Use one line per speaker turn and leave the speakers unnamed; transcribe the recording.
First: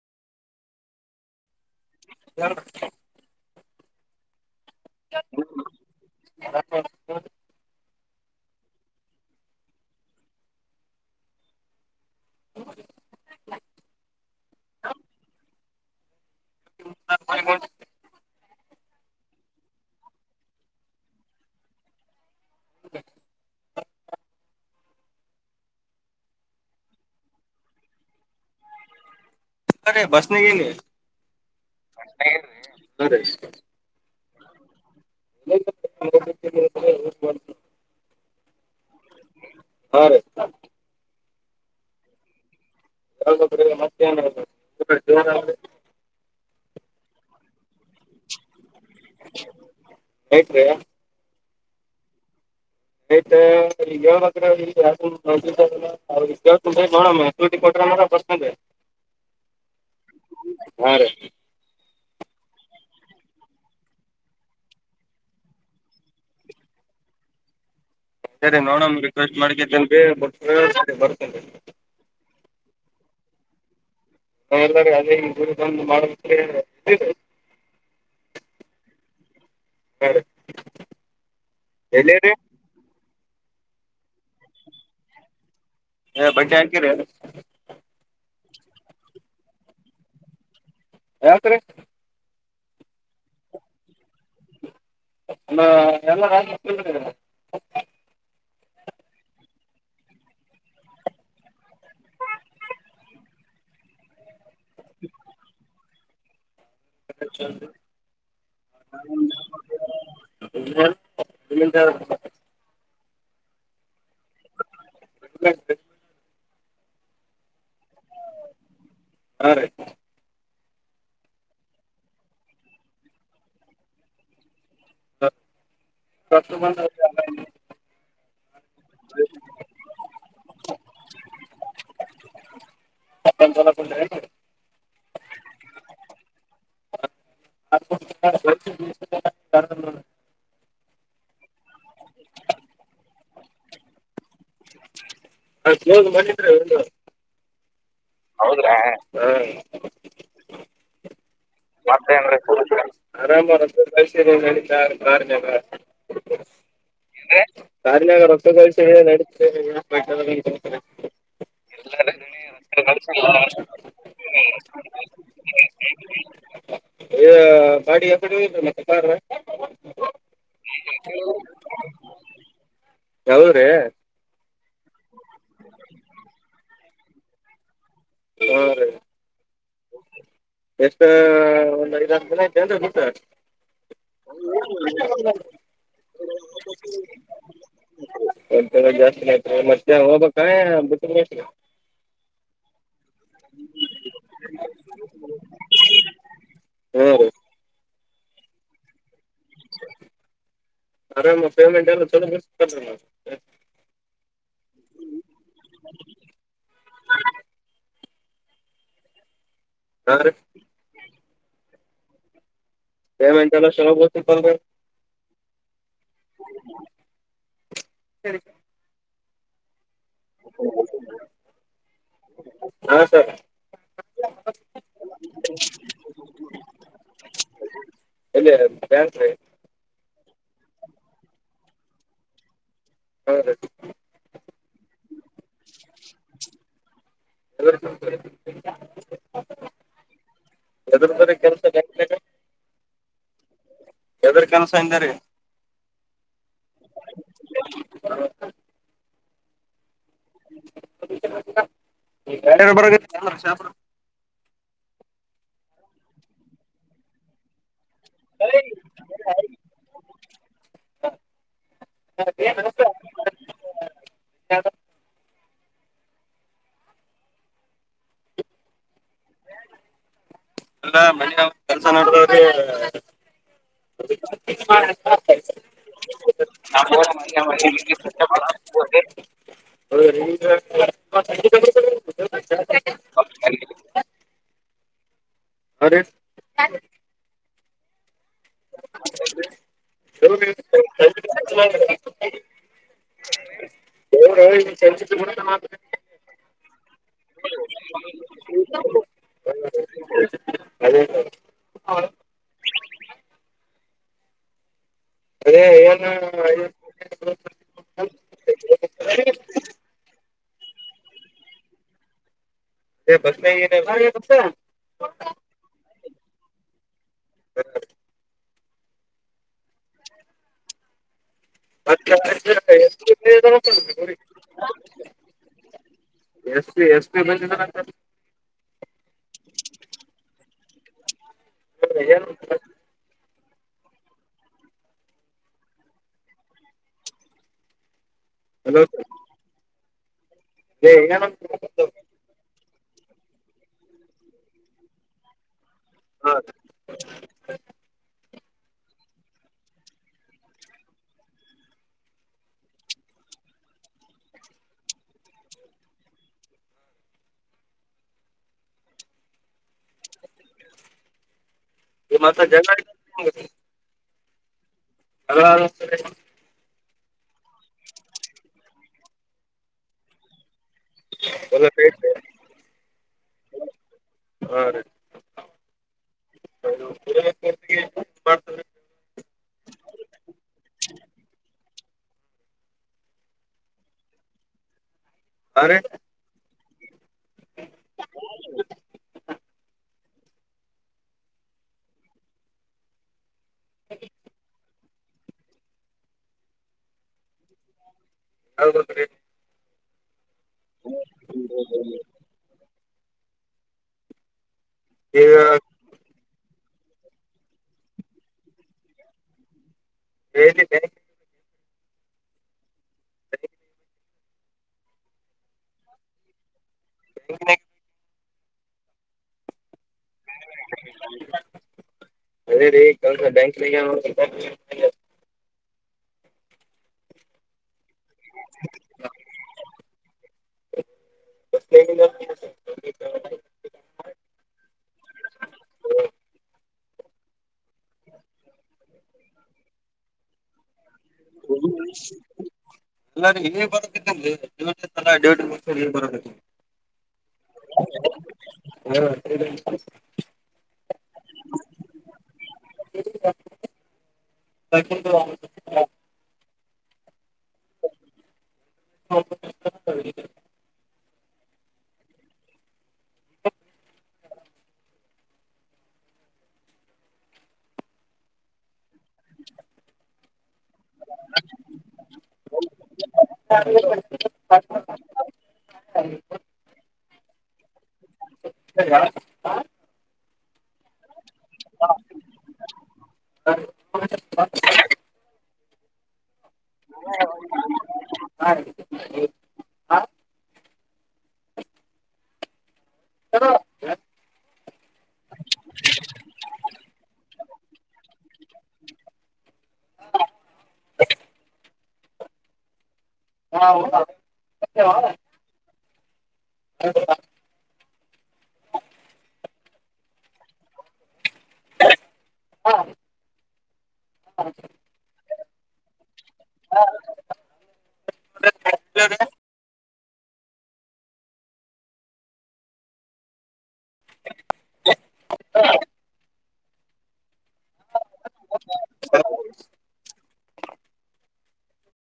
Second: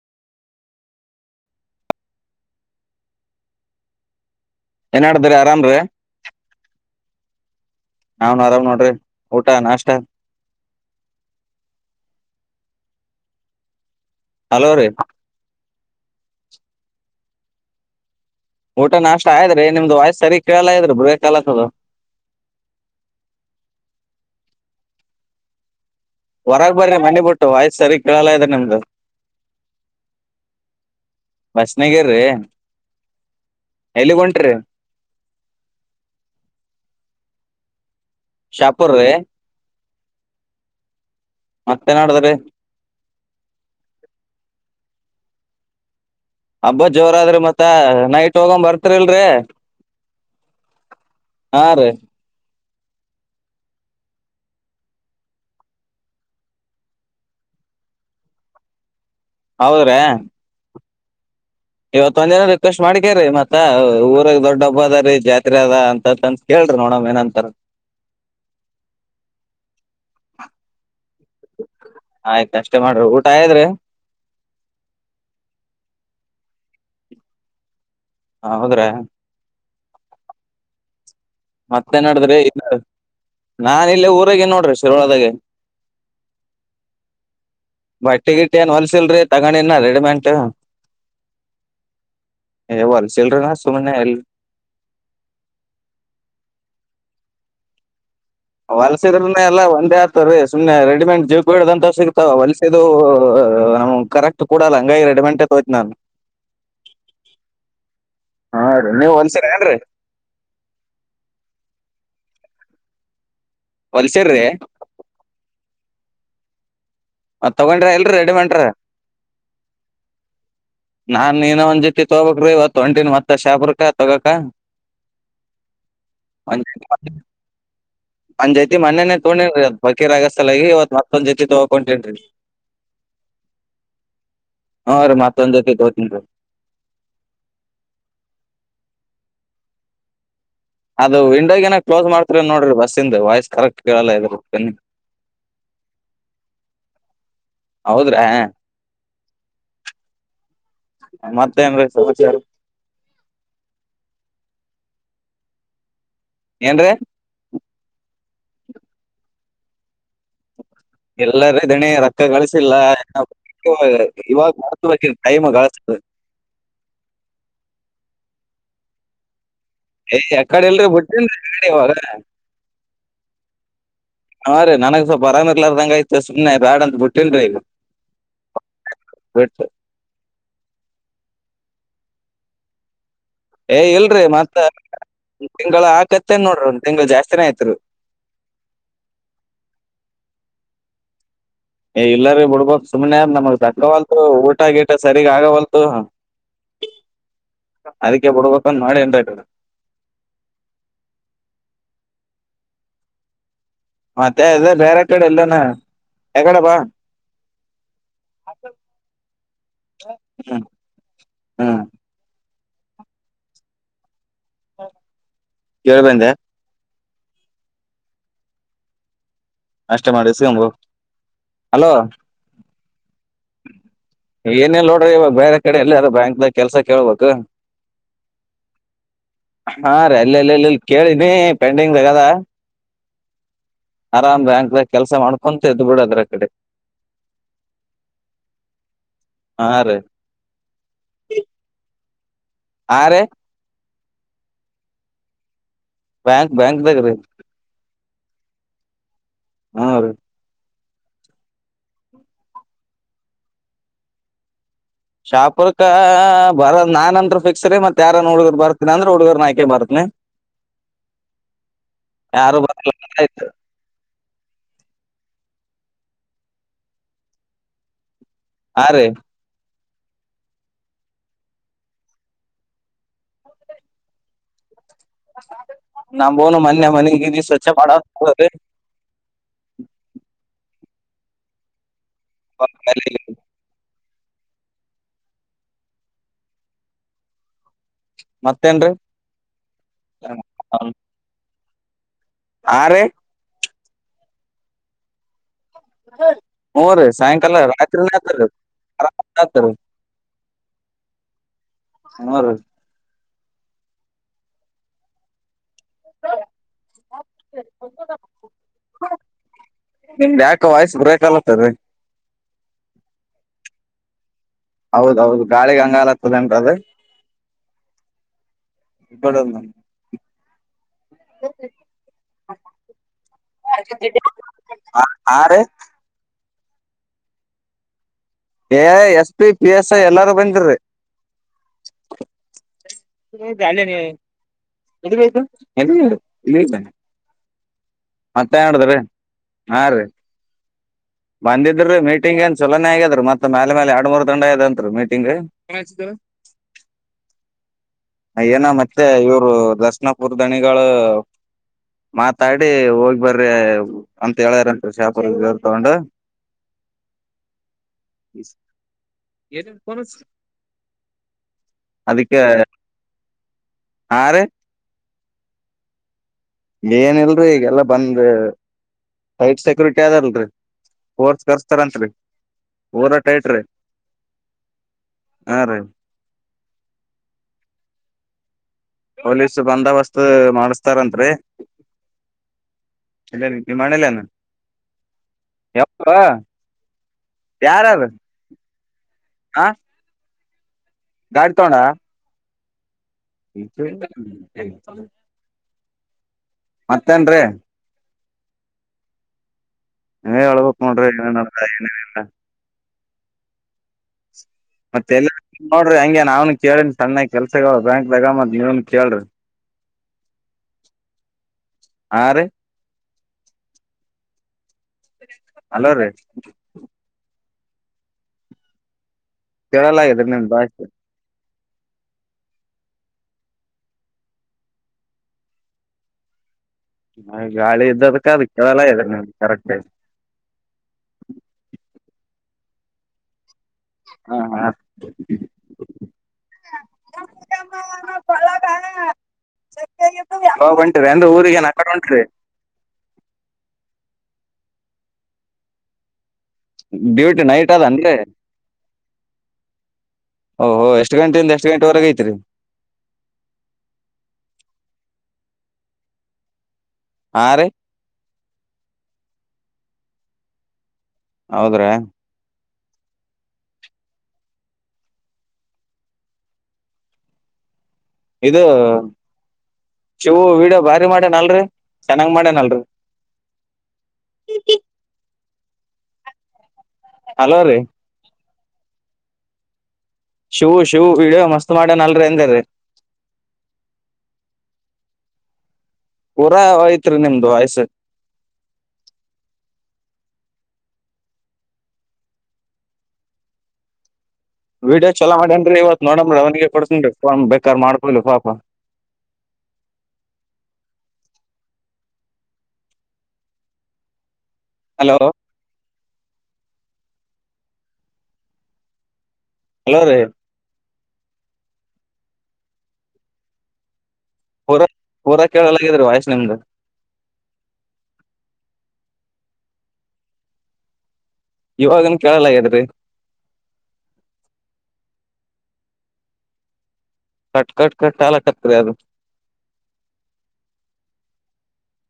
ಹ
ಎನಡ್ದಾರೆ ಆರಾಮ ರ ನಾವನ್ ಆರಾಮ್ ನೋಡ್ರಿ ಊಟ ನಾಷ್ಟ ಹಲೋ ರೀ ಊಟ ನಾಷ್ಟ ಆಯ್ತ್ರೀ ನಿಮ್ದು ವಾಯ್ಸು ಸರಿ ಕೇಳಲ ಇದು ಬ್ರೇಕಲತದು. [inaudible] ಹೊರಗ್ ಬರ್ರಿ ಮನೆ ಬಿಟ್ಟು ವಾಯ್ಸ್ ಸರಿಗ್ ಕೇಳಲ್ಲ ಇದ ನಿಮ್ದು.
ರೆ ಬಸ್ನಿಗಿರಿ.
ಬಸ್ನಗೀರಿ ಎಲ್ಲಿಗ್ ಹೊಂಟ್ರೀ?
[inaudible]
ಶಾಂಪುರ್ ರೀ?
ಹಾ ರೀ.
ಮತ್ತೇನ್ಮಾಡ್ದ್ರೀ?
[unintelligible]
ಹಬ್ಬ ಜೋರಾದ್ರಿ ಮತ್ತ ನೈಟ್ ಹೋಗನ್ ಬರ್ತರಿಲ್ರಿ.
ಐತ್ರಿ
ಹಾ ರೀ
[unintelligible] [unintelligible]
ಹೌದ್ರಾ?
ಹೂಂ ರೀ.
ಇವತ್ತೊಂದ್ ದಿನ ರಿಕ್ವೆಸ್ಟ್ ಮಾಡ್ಕೋರೀ ಮತ್ತ ಊರಗ್ ದೊಡ್ಡ ಹಬ್ಬ ಅದ ರೀ ಜಾತ್ರೆ ಅದ ಅಂತಂತ ಕೇಳ್ ಕೇಳ್ರಿ ನೋಡಮ್ ಏನಂತಾರ.
ಸರಿ ನೋಡಣ ರಿಕ್ವೆಸ್ಟ್ ಮಾಡಕತ್ತೇನ್ [unintelligible] ಬರ್ತೇನೆ ರೀ.
ಆಯ್ತ್ರೀ.
[unintelligible]
ಹೌದ್ರಾ?
ಸರಿ.
ಮತ್ತೇನ್ಮಾಡಿದ್ರಿ ಇ ನಾನ್ ಇಲ್ಲೆ ಊರಾಗಿನ್ ನೋಡ್ರಿ ಶಿರ್ಳದಾಗೆ.
ಏನ್ ಬಟ್ಟೆ ಹಾಕಿರಿ?
ಬಟ್ಟೆ ಗಿಟ್ಟೆ ಏನ್ ಹೊಲ್ಸಿಲ್ರರಿ ತಗೊಂಡಿನ ರೆಡಿಮೆಂಟು.
ಯಾವತ್ರಿ?
ಎ ಹೊಲ್ಸಿಲ್ರೀ ನ ಸುಮ್ನೆ ಎಲ್
[unintelligible]
ಹೊಲ್ಸಿದ್ರನೆ ಎಲ್ಲ ಒಂದೇ ಆಗ್ತವ್ರೀ ಸುಮ್ನೆ ರೆಡಿಮೇಂಟ್ [unintelligible] ಸಿಗ್ತಾವ ಹೊಲ್ಸಿದ್ದು ಏ ನಮಗೆ ಕರೆಕ್ಟ್ ಕೊಡಲ್ಲ ಹಂಗ ರಡಿಮೆಂಟ್ ತೋಯ್ತತ್ ನಾನು. ಹಾ ರೀ ನೀವ್ ಹೊಲ್ಸಿರ
[unintelligible]
ಏನ್ರಿ
[inaudible]
ಹೊಲ್ಸೇರ್ರೀ?
[inaudible]
ತಗೊಂಡ್ರಿ ಇಲ್ರಿ ರೆಡಿಮೆಂಟ್ರೀ. ನಾ ಏನೊ ಒಂದ್ ಜೊತಿ ತೊಗೊಬೇಕ್ರೀ ಇವತ್ತು ಹೊಂಟಿನ್ ಮತ್ತ ಶಾಂಪುರ್ಕೆ ತಗೋಕ. ಒಂದ್
[unintelligible]
ಒಂದ್ ಜೊತಿ ಮನ್ನೇನೆೇ ತೋಂಡೀನ್ರೀ [unintelligible] ಇವತ್ತ್ ಮತ್ತೊಂಜತಿ ತಗೋ ಹೊಂಟೇನ್ರಿ.
[unintelligible]
ಹಾ ರೀ ಮತ್ತೊಂದ್ ಜೊತೆ ತೊಗೊತೀನ್ ರೀ.
[inaudible]
ಅದು ವಿಂಡೋಗೇನ ಕ್ಲೋಸ್ ಮಾಡ್ತರಿ ನೋಡ್ರಿ ಬಸ್ಸಿಂದು ವಾಯ್ಸ್ ಕರೆಕ್ಟ್ ಕೇಳಲ್ಲ ಇದ್ರ
[unintelligible]
ಹೌದು
ಹೌದ್ರಾ ಹ್ಮ.
ಮತ್ತೇನ್ರೀ ಸಮಾಚಾರ
[unintelligible] [unintelligible]
ಏನ್ರೀ?
ಕಾರಿನಾಗ ರೊತಗಿಸಿ ನಡೇ
ಎಲ್ಲರ ದಣಿ ರೊಕ್ಕ ಗಳಿಸಿಲ್ಲ
ಅಂತ ಹೇಳ್ತಾರೆ.
ಇವಾಗ [unintelligible] ಕೈಮ ಕಲಸು
ಬಾಡಿ ಎ ಮತ್ತೆ ಪಾರ
ಯ್ ಯ ಕಡೆ ಎಲ್ರೂ ಬಿಟ್ಟನ್ ಅಡೆ ಇವಾಗ
ಯಾವದ್ರೀ
ಹಾ ರೀ ನನಗ್ ಸ್ವಲ್ಪರಂಗರ್ಲಾರದಂಗ ಐತೆ ಸುಮ್ನೆ ಬ್ಯಾಡ ಅಂತ ಬಿಟ್ಟೇನ್ರಿ ಈಗ
ಹಾ ರೀ
ಬಿಟ್ಟ
ಎಷ್ಟ ಒಂದಐದ ಹದಿನ ಅ ಹಊಟ
ಏ ಇಲ್ರರಿ ಮತ್ತ ತಿಂಗಳ ಹಾಕತ್ತೇನ್ ನೋಡ್ರಿ ಒಂದ ತಿಂಗ್ಳ ಜಾಸ್ತಿನೇ ಆಯತ್ರಿ
ಒ ಜಾಸ್ತಿ ಆಯ್ತ ಮತ್ತೆ ಹೋಗ್ಬೇಕ ಬ
ಏ ಇಲ್ಲಾರೀ ಬಿಡ್ಬ ಸುಮ್ಮ್ನೆ ನಮಗ್ ದಕ್ಕವಲ್ತು ಊಟ ಗೀಟ ಸರಿಗ ಆಗವಲ್ತು
ಹ್ಞೂ ರೀ
ಅದಕ್ಕೆ ಬಿಡ್ಬೇಕಂದ್ ಮಾಡಿ ಎಂಟ ಆ್ತದೆ
ಆರಾಮ ಪೇಮೆಂಟ್ ಎಲ್ಲ ಚೋ
ಮತ್ತೆ ಅ ಬೇರೆ ಕಡೆ ಎಲ್ಲನ ಯಗಡೆ ಬಾ
ಹಾಂ ರೀ
ಹ್ಮ ಹ್ಮ್
ಪೇಮೆಂಟ್ ಎಲ್ಲಾ [unintelligible]
[unintelligible]
ಸರಿ ಸರಿ
ಅಷ್ಟ ಮಾಡಿ ಸಿಗಂಬು ಅಲೋ
ಹಾ ಸರ್
ಏನೇಲ್ ನೋಡ್ರಿ ಇವಾಗ ಬೇರೆ ಕಡೆ ಎಲ್ಲಾರು ಬ್ಯಾಂಕ್ದಾಗ ಕೆಲ್ಸ ಕೇಳ್ಬೇಕು
ಇಲ್ಲಿ ಬ್ಯಾಂಕ್ ರೀ
ಹಾ ರೇ ಇಲ್ಲ ಇಲ್ಲ ಇಲ್ಲ ಇಲ್ಲಿ ಕೇಳಿನಿ ಪೆಂಡಿಂಗ್ಗದ
ಹಾಂ ರೀ
ಆರಾಮ ಕೆಲಸ ಮಾಡ್ಕೊಂತ ಇದ್ದು ಬಿಡದ್ರ ಕಡೆ ಹಾ ರೀ
ಹೆದು ಬ ಕೆಲಸ
ಹಾರೆ
ಯದ್ರ [unintelligible]
ಬ್ಯಾಂಕ್ ಬ್ಯಾಂಕ್ದ ರೀ ಹಾ ರೀ
[unintelligible]
ಶಾಪುರ್ಕ ಬರದ ನಾನ್ಂತ ಫಿಕ್ಸ್ ರೀ ಮತ್ತೆ ತಾರನ್ ಹುಡ್ಗರ್ ಬರ್ತನಿ ಅಂದ್ರೆ ಹುಡ್ಗರ್ ಆಯ್ಕೆ ಬರ್ತಿನಿ ಯರು ಬ ಹಾ ರೀ
ಅಲ್ಲ ಮನ ನ ಕೆಲ್ಸ ನೋಡಿದವ್ರರು
ನಬೋನು ಮಾನ್ಯ ಮನೆ ಕಿ ಸ್ವಚ್ಛ ಪಡ ಅ
ಹಗ
ಹೊ
ಅರೆ
ಮತ್ತೇನ್ ರೀ
ಹ್ಮ
ಹರಿ
[unintelligible]
ಹ್ ರರಿ ಸಾಯಂಕಾಲ ರಾತ್ರಿ
ಅದೇ
ಹ
[unintelligible]
ಯಕ ವಾಯ್ಸ್ ಬ್ರೇಕಲ್ಲ ಸರರಿ
[unintelligible]
ಹೌದೌದು ಗಾಳಿಗ್ ಹಂಗಾಲತ್ತದೇನ್ರಿ ಬಡ
ಮತ್ತ ನೋ
ಹಾ ರೀ
ಎಷ್ಟ ಎಷ್ಟ ಪ ಬಂದ
A S P P S I ಎಲ್ಲಾರು ಬಂದಿ
ಏನ್
ಅ ಎು ಮತ್ತೆ
ಹಲೋ
ಮಾಡುದ್ರೀ ಹಾ ರೀ
ಏ ಏನಂತ
ಬಂದಿದ್ರರು ಮೀಟಿಂಗ್ ಏನ್ ಚಲನೆ ಆಗ್ಯರು ಮತ್ತತ್ ಮೇಲೆ ಮೇಲೆ ಎರಡ್ ಮೂರ್ ದಂಡ ಇದಂ ಮೀಟಿಂಗ್ ಪಚ ದ
ಹಾ
ಏನ ಮತ್ತೆ ಇವರು ದರ್ಶನ ಪುರದಣಿಗಳು ಮಾತಾಡಿ ಹೋಗಿ ಬರ್ರಿ ಅಂತ ಹೇಳ್ಯಾರಂತ ಶಾಪರ್ರು ತಗೊಂಡು ಎಷ್ಟ ಅದಕ್ಕೆ
ಹೌದು
ಹಾ ರ
ಅಲ ಸ
ಏನಲ್ರರಿ ಈಗೆಲ್ಲಾ ಬಂದ ಸೈಟ್ ಸೆಕ್ಯೂರಿಟಿ ಅದಲ್ರರಿ ರ್ಸ್
ಹೊಲ
ಕರ್ಸ್ತಾರತ್ರಿ
ಕೈತ್ರಿ
ರಟೈಟ್
ಹ ಮಾಡ್ತ
ಪೊಲೀಸ್ ಬಂದೋಬಸ್ತ್ ಮಾಡಸ್ತಾರಂರಿ ಇಲ್ಲ ನೀ ಮಾಡಲಾನ ಯಾವವಾ ಯಾರ ಯ ಹಾ ಗಾಡಿ ತೋಣ ಇತಲ್ಲ ಮತ್ತೇನ್ ರೀ
ಹೌಟ ರ
ಏ ಹೇಳಳ್ಬೇಕ ನೋಡ್ರಿ ಏನ ಏನ ಮತ್ತೆ ಎ
ಈಗ
ನೋಡ್ರಿ ಹಂಗಗೆ ನಾವನ್ ಕೇಳನ್ ಸಣ್ಣಾಗ ಕೆಲ್ಸಗ ಬ್ಯಾಂಕ್ದಾಗ ಮತ್ ನೀವನ್ ಕೇಳ್ರಿ
ಹೇಳಿ
ಆರು ಅಲೋ ರೀ
[inaudible]
ತರಲಗಿದ್ರ ನಿಮ ಭಾಷ್ಟೆ
ಅದೇ ರೀ ಕಲ್ಸ ಬ್ಯಾಂಕ್
ಹಾಗೆ ಗಾಳೆದ ಇಕ್ಕ ವಕ್ಕವ ದ ಕರೆಕ್ಟ್ ಹಾ ಹ ಸ
ಎಲ್ಲಾರ ಹ ಬರಕತಿಲ್ಲಿ ಎ ತಲ ಎಡು ವರ್ಷ ಬರತ್ತ
ಬ್ಯೂಟಿ ನೈಟ್ ಅದನ್ರಿ ಓಹೋ ಎಷ್ಟು ಗಂಟೆಯಿಂದ ಎಷ್ಟು ಗಂಟೆವರೆಗೆ ಐತ್ರಿ
ಬು
ಹಾ ರ
ಹೌ
ಹೌದ್ರಾ ಇದು ಚವ ಬಾರಿ ಮಾಡನಲ್ರಿ ಚೆನ್ನಾಗ್ ಮಾಡ್ಯನಲ್ರಿ
ಸರಿ
ಹಲೋ ರೀ
ಹಾ
ಶೂ ಶೂ ಇಡಿಯೋ ಮಸ್ತ್ ಮಾಡನ ಅಲ್ರಿ ಎಂದ್ರೀ ನಿಮ್ದು ವಾಯ್ಸ್
ಹ ಹ
ವಿಡಿಯೋ ಚಲ ಮಾಡೇನ್್ರೀ ಇವತ್ ನೋಡನ್್ರ ಅವನಿಗೆ ಕೊಡ್ತನ್ ಫನ್ ಬೇಕಾರ್ ಮಾಡಬೋಿಲ್ಲ ಪಾಪ
ಹ ಹಾ ಹ
ಹಲೋ
ಹೌಾ
ಹಲೋ ರೀ
ಹಾ ಹ
ಪೂರಾ ಪೂರಾ ಕೇಳಲಾಗಿದ್ರಿ ವಯಸ್ ನಿಮ್ದ
ಹ
ಇವಾಗನ್ ಕೇಳಲ್ಲ ಯದ್ರಿ
[inaudible]
ಕಟ್ ಕಟ್ ಕಟ್ಲ್ಲ ಕಕರಿ ಅದು